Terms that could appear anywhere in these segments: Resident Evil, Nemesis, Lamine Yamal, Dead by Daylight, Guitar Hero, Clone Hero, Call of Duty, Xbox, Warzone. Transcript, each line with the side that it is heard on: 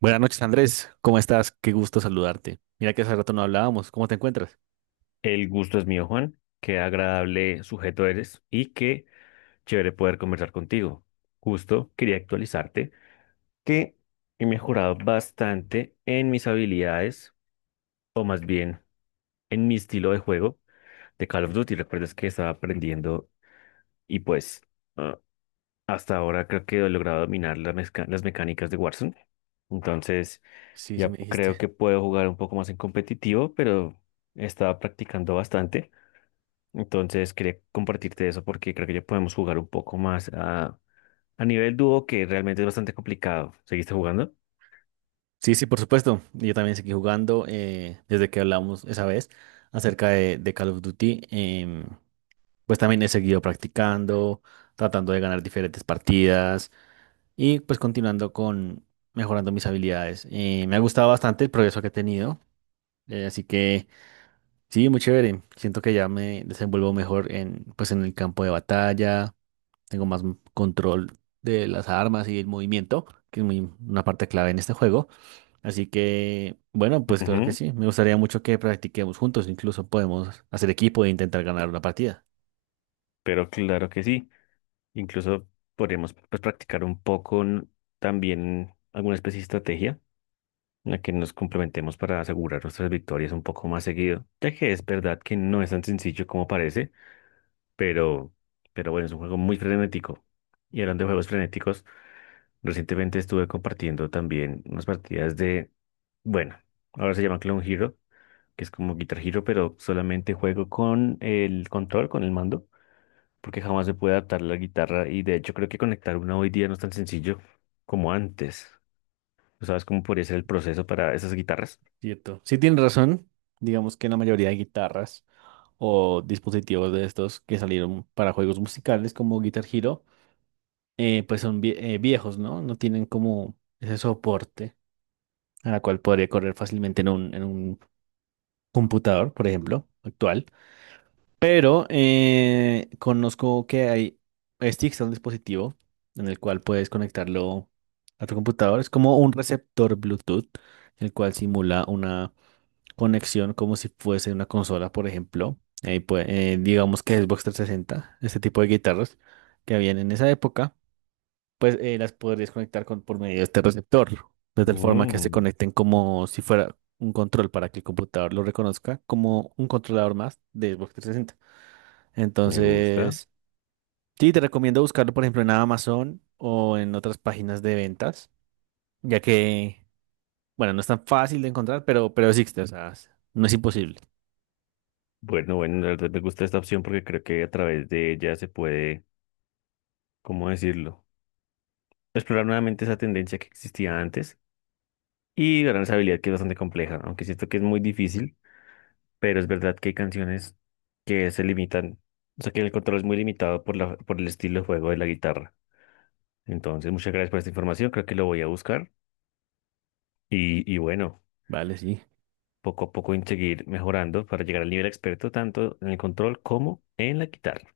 right: Buenas noches, Andrés. ¿Cómo estás? Qué gusto saludarte. Mira que hace rato no hablábamos. ¿Cómo te encuentras?
left: El gusto es mío, Juan. Qué agradable sujeto eres y qué chévere poder conversar contigo. Justo quería actualizarte que he mejorado bastante en mis habilidades, o más bien en mi estilo de juego de Call of Duty. Recuerdas que estaba aprendiendo y pues ah, hasta ahora creo que he logrado dominar las mecánicas de Warzone. Entonces
right: Sí, sí,
left: ya
right: me dijiste.
left: creo que puedo jugar un poco más en competitivo, pero estaba practicando bastante. Entonces quería compartirte eso porque creo que ya podemos jugar un poco más a nivel dúo, que realmente es bastante complicado. ¿Seguiste jugando?
right: Sí, sí, por supuesto. Yo también seguí jugando desde que hablamos esa vez acerca de Call of Duty. Pues también he seguido practicando, tratando de ganar diferentes partidas y pues continuando con mejorando mis habilidades. Me ha gustado bastante el progreso que he tenido. Así que sí, muy chévere. Siento que ya me desenvuelvo mejor en, pues, en el campo de batalla, tengo más control de las armas y el movimiento, que es muy, una parte clave en este juego. Así que, bueno, pues claro que
left: Ujú,
right: sí, me gustaría mucho que practiquemos juntos, incluso podemos hacer equipo e intentar ganar una partida.
left: pero claro que sí. Incluso podríamos pues, practicar un poco también alguna especie de estrategia en la que nos complementemos para asegurar nuestras victorias un poco más seguido, ya que es verdad que no es tan sencillo como parece, pero, pero bueno, es un juego muy frenético. Y hablando de juegos frenéticos, recientemente estuve compartiendo también unas partidas de, bueno, ahora se llama Clone Hero, que es como Guitar Hero, pero solamente juego con el control, con el mando, porque jamás se puede adaptar la guitarra y de hecho creo que conectar una hoy día no es tan sencillo como antes. ¿Tú sabes cómo podría ser el proceso para esas guitarras?
right: Cierto. Sí, tienes razón, digamos que la mayoría de guitarras o dispositivos de estos que salieron para juegos musicales como Guitar Hero, pues son viejos, ¿no? No tienen como ese soporte a la cual podría correr fácilmente en en un computador, por ejemplo, actual. Pero conozco que hay sticks, un dispositivo en el cual puedes conectarlo a tu computador. Es como un receptor Bluetooth, el cual simula una conexión como si fuese una consola, por ejemplo. Ahí digamos que Xbox trescientos sesenta, este tipo de guitarras que habían en esa época, pues las podrías conectar con, por medio de este receptor, de tal forma que se
left: Mm,
right: conecten como si fuera un control para que el computador lo reconozca como un controlador más de Xbox 360.
left: me gusta.
right: Entonces, sí, te recomiendo buscarlo, por ejemplo, en Amazon o en otras páginas de ventas, ya que, bueno, no es tan fácil de encontrar, pero existe, o sea, no es imposible,
left: Bueno, bueno, la verdad me gusta esta opción porque creo que a través de ella se puede, ¿cómo decirlo? Explorar nuevamente esa tendencia que existía antes y gran habilidad que es bastante compleja, ¿no? Aunque siento que es muy difícil, pero es verdad que hay canciones que se limitan, o sea que el control es muy limitado por el estilo de juego de la guitarra. Entonces, muchas gracias por esta información, creo que lo voy a buscar y bueno,
right: ¿vale? Sí,
left: poco a poco en seguir mejorando para llegar al nivel experto tanto en el control como en la guitarra.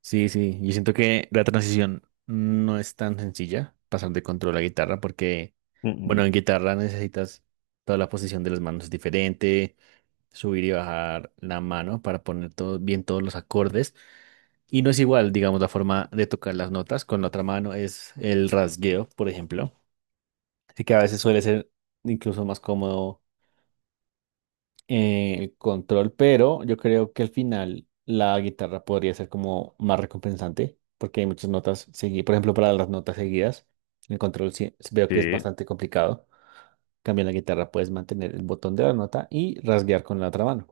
right: sí, sí. Yo siento que la transición no es tan sencilla, pasar de control a guitarra, porque,
left: Mm,
right: bueno,
left: mm.
right: en guitarra necesitas toda la posición de las manos diferente, subir y bajar la mano para poner todo, bien todos los acordes. Y no es igual, digamos, la forma de tocar las notas con la otra mano es el rasgueo, por ejemplo. Así que a veces suele ser incluso más cómodo el control, pero yo creo que al final la guitarra podría ser como más recompensante, porque hay muchas notas seguidas. Por ejemplo, para las notas seguidas, el control veo que es
left: Sí,
right: bastante complicado. En cambio, en la guitarra puedes mantener el botón de la nota y rasguear con la otra mano.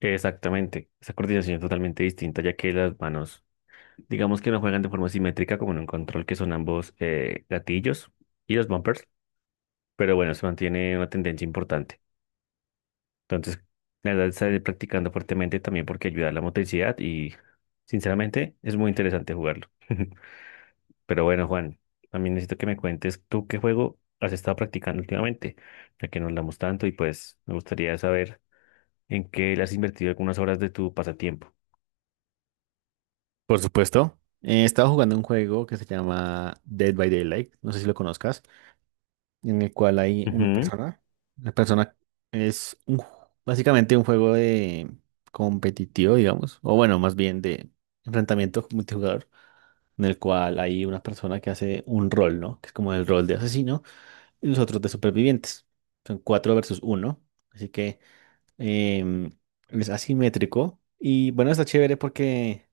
left: exactamente, esa coordinación es totalmente distinta ya que las manos, digamos que no juegan de forma simétrica como en un control, que son ambos gatillos y los bumpers, pero bueno, se mantiene una tendencia importante. Entonces, la verdad, estaré practicando fuertemente también porque ayuda a la motricidad y, sinceramente, es muy interesante jugarlo. Pero bueno, Juan, también necesito que me cuentes tú qué juego has estado practicando últimamente, ya que nos hablamos tanto y pues me gustaría saber en qué le has invertido algunas horas de tu pasatiempo.
right: Por supuesto. Estaba jugando un juego que se llama Dead by Daylight, no sé si lo conozcas, en el cual hay una
left: Ujú,
right: persona. La persona es un básicamente un juego de competitivo, digamos, o bueno, más bien de enfrentamiento multijugador, en el cual hay una persona que hace un rol, ¿no? Que es como el rol de asesino y los otros de supervivientes. Son cuatro versus uno, así que em, es asimétrico y bueno, está chévere porque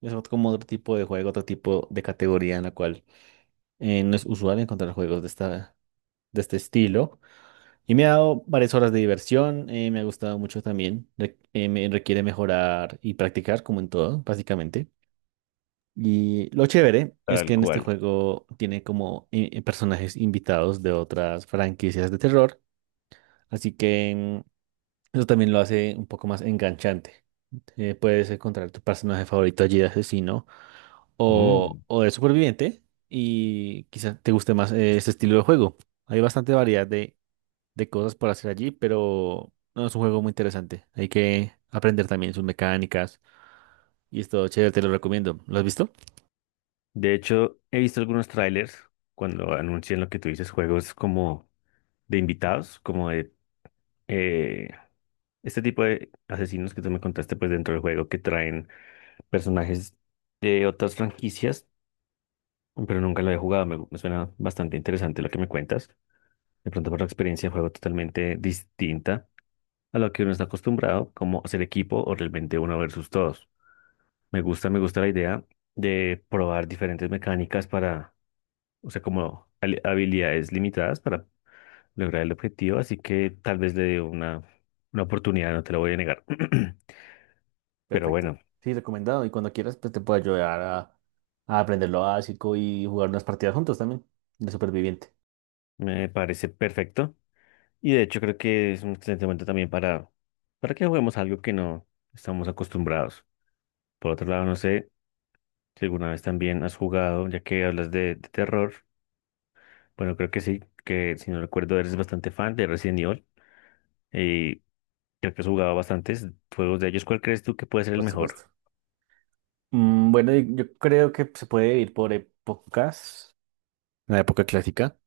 right: es como otro tipo de juego, otro tipo de categoría en la cual no es usual encontrar juegos de esta, de este estilo. Y me ha dado varias horas de diversión. Me ha gustado mucho también. Me requiere mejorar y practicar, como en todo, básicamente. Y lo chévere es
left: tal
right: que en este
left: cual.
right: juego tiene como personajes invitados de otras franquicias de terror, así que eso también lo hace un poco más enganchante. Puedes encontrar tu personaje favorito allí de asesino
left: Mm.
right: o de superviviente y quizá te guste más este estilo de juego. Hay bastante variedad de cosas por hacer allí, pero no es un juego muy interesante. Hay que aprender también sus mecánicas y es todo chévere, te lo recomiendo. ¿Lo has visto?
left: De hecho, he visto algunos trailers cuando anuncian lo que tú dices, juegos como de invitados, eh, este tipo de asesinos que tú me contaste pues dentro del juego, que traen personajes de otras franquicias, pero nunca lo he jugado, me suena bastante interesante lo que me cuentas. De pronto por la experiencia de juego totalmente distinta a lo que uno está acostumbrado, como ser equipo o realmente uno versus todos. Me gusta la idea de probar diferentes mecánicas para, o sea, como habilidades limitadas para lograr el objetivo, así que tal vez le dé una oportunidad, no te lo voy a negar. Pero
right: Perfecto.
left: bueno,
right: Sí, recomendado. Y cuando quieras, pues te puedo ayudar a aprender lo básico y jugar unas partidas juntos también de superviviente.
left: me parece perfecto. Y de hecho creo que es un excelente momento también para que juguemos algo que no estamos acostumbrados. Por otro lado, no sé si alguna vez también has jugado, ya que hablas de terror. Bueno, creo que sí, que si no recuerdo eres bastante fan de Resident Evil y creo que has jugado bastantes juegos de ellos. ¿Cuál crees tú que puede ser
right: Por
left: el mejor?
right: supuesto. Mm, bueno, y yo creo que se puede ir por épocas, la época clásica,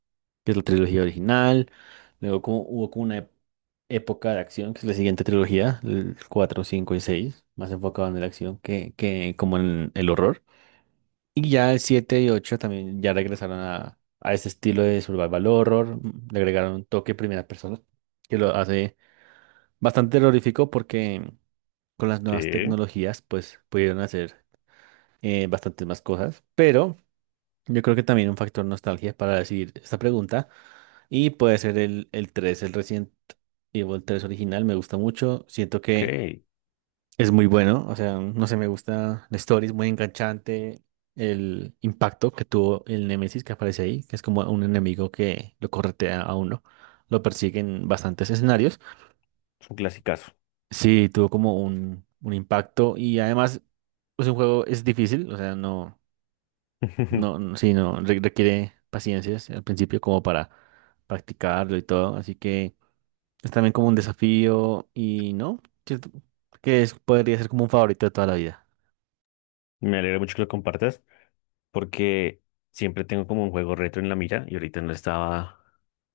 right: que es la trilogía original. Luego como, hubo como una época de acción, que es la siguiente trilogía, el 4, 5 y 6 más enfocado en la acción que como en el horror. Y ya el 7 y 8 también ya regresaron a ese estilo de survival horror. Le agregaron un toque primera persona, que lo hace bastante terrorífico porque con las nuevas
left: Sí,
right: tecnologías pues pudieron hacer bastantes más cosas, pero... Yo creo que también un factor nostalgia para decidir esta pregunta. Y puede ser el tres, el Resident Evil 3 original, me gusta mucho. Siento
left: ok,
right: que
left: es
right: es muy bueno, o sea, no sé, me gusta la story, es muy enganchante. El impacto que tuvo el Nemesis que aparece ahí, que es como un enemigo que lo corretea a uno, lo persigue en bastantes escenarios.
left: un clasicazo.
right: Sí, tuvo como un impacto y además, pues un juego es difícil, o sea, no, no, sí, no, requiere paciencia al principio como para practicarlo y todo, así que. Es también como un desafío y no, ¿cierto? Que podría ser como un favorito de toda la vida.
left: Me alegra mucho que lo compartas, porque siempre tengo como un juego retro en la mira y ahorita no estaba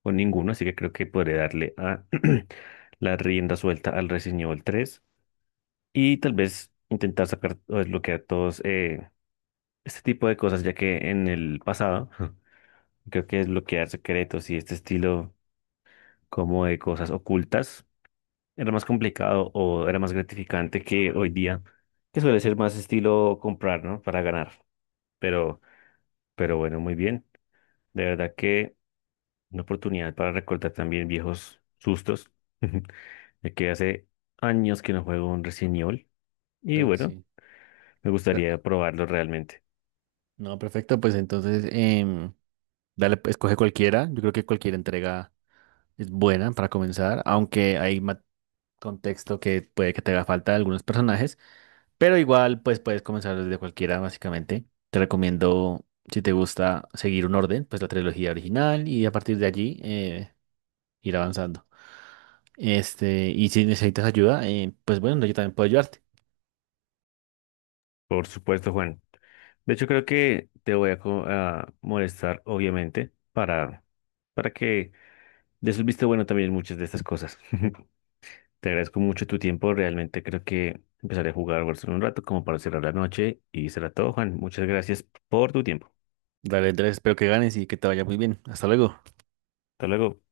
left: con ninguno, así que creo que podré darle a la rienda suelta al Resident Evil 3 y tal vez intentar sacar o desbloquear todos este tipo de cosas, ya que en el pasado creo que desbloquear secretos y este estilo como de cosas ocultas era más complicado o era más gratificante que hoy día, que suele ser más estilo comprar, ¿no? Para ganar, pero, pero bueno, muy bien. De verdad que. Una oportunidad para recordar también viejos sustos, de que hace años que no juego un Resident Evil y
right: Creo que
left: bueno,
right: sí.
left: me
right: Pe-
left: gustaría probarlo realmente.
right: No, perfecto, pues entonces dale, pues, escoge cualquiera. Yo creo que cualquier entrega es buena para comenzar, aunque hay contexto que puede que te haga falta de algunos personajes, pero igual pues puedes comenzar desde cualquiera básicamente. Te recomiendo, si te gusta, seguir un orden, pues la trilogía original y a partir de allí ir avanzando. Este, y si necesitas ayuda, pues bueno, yo también puedo ayudarte.
left: Por supuesto, Juan. De hecho, creo que te voy a molestar, obviamente, para que des un visto bueno también en muchas de estas cosas. Te agradezco mucho tu tiempo, realmente creo que empezaré a jugar Warzone un rato como para cerrar la noche y será todo, Juan. Muchas gracias por tu tiempo.
right: Dale, Andrés, espero que ganes y que te vaya muy bien. Hasta luego.
left: Hasta luego.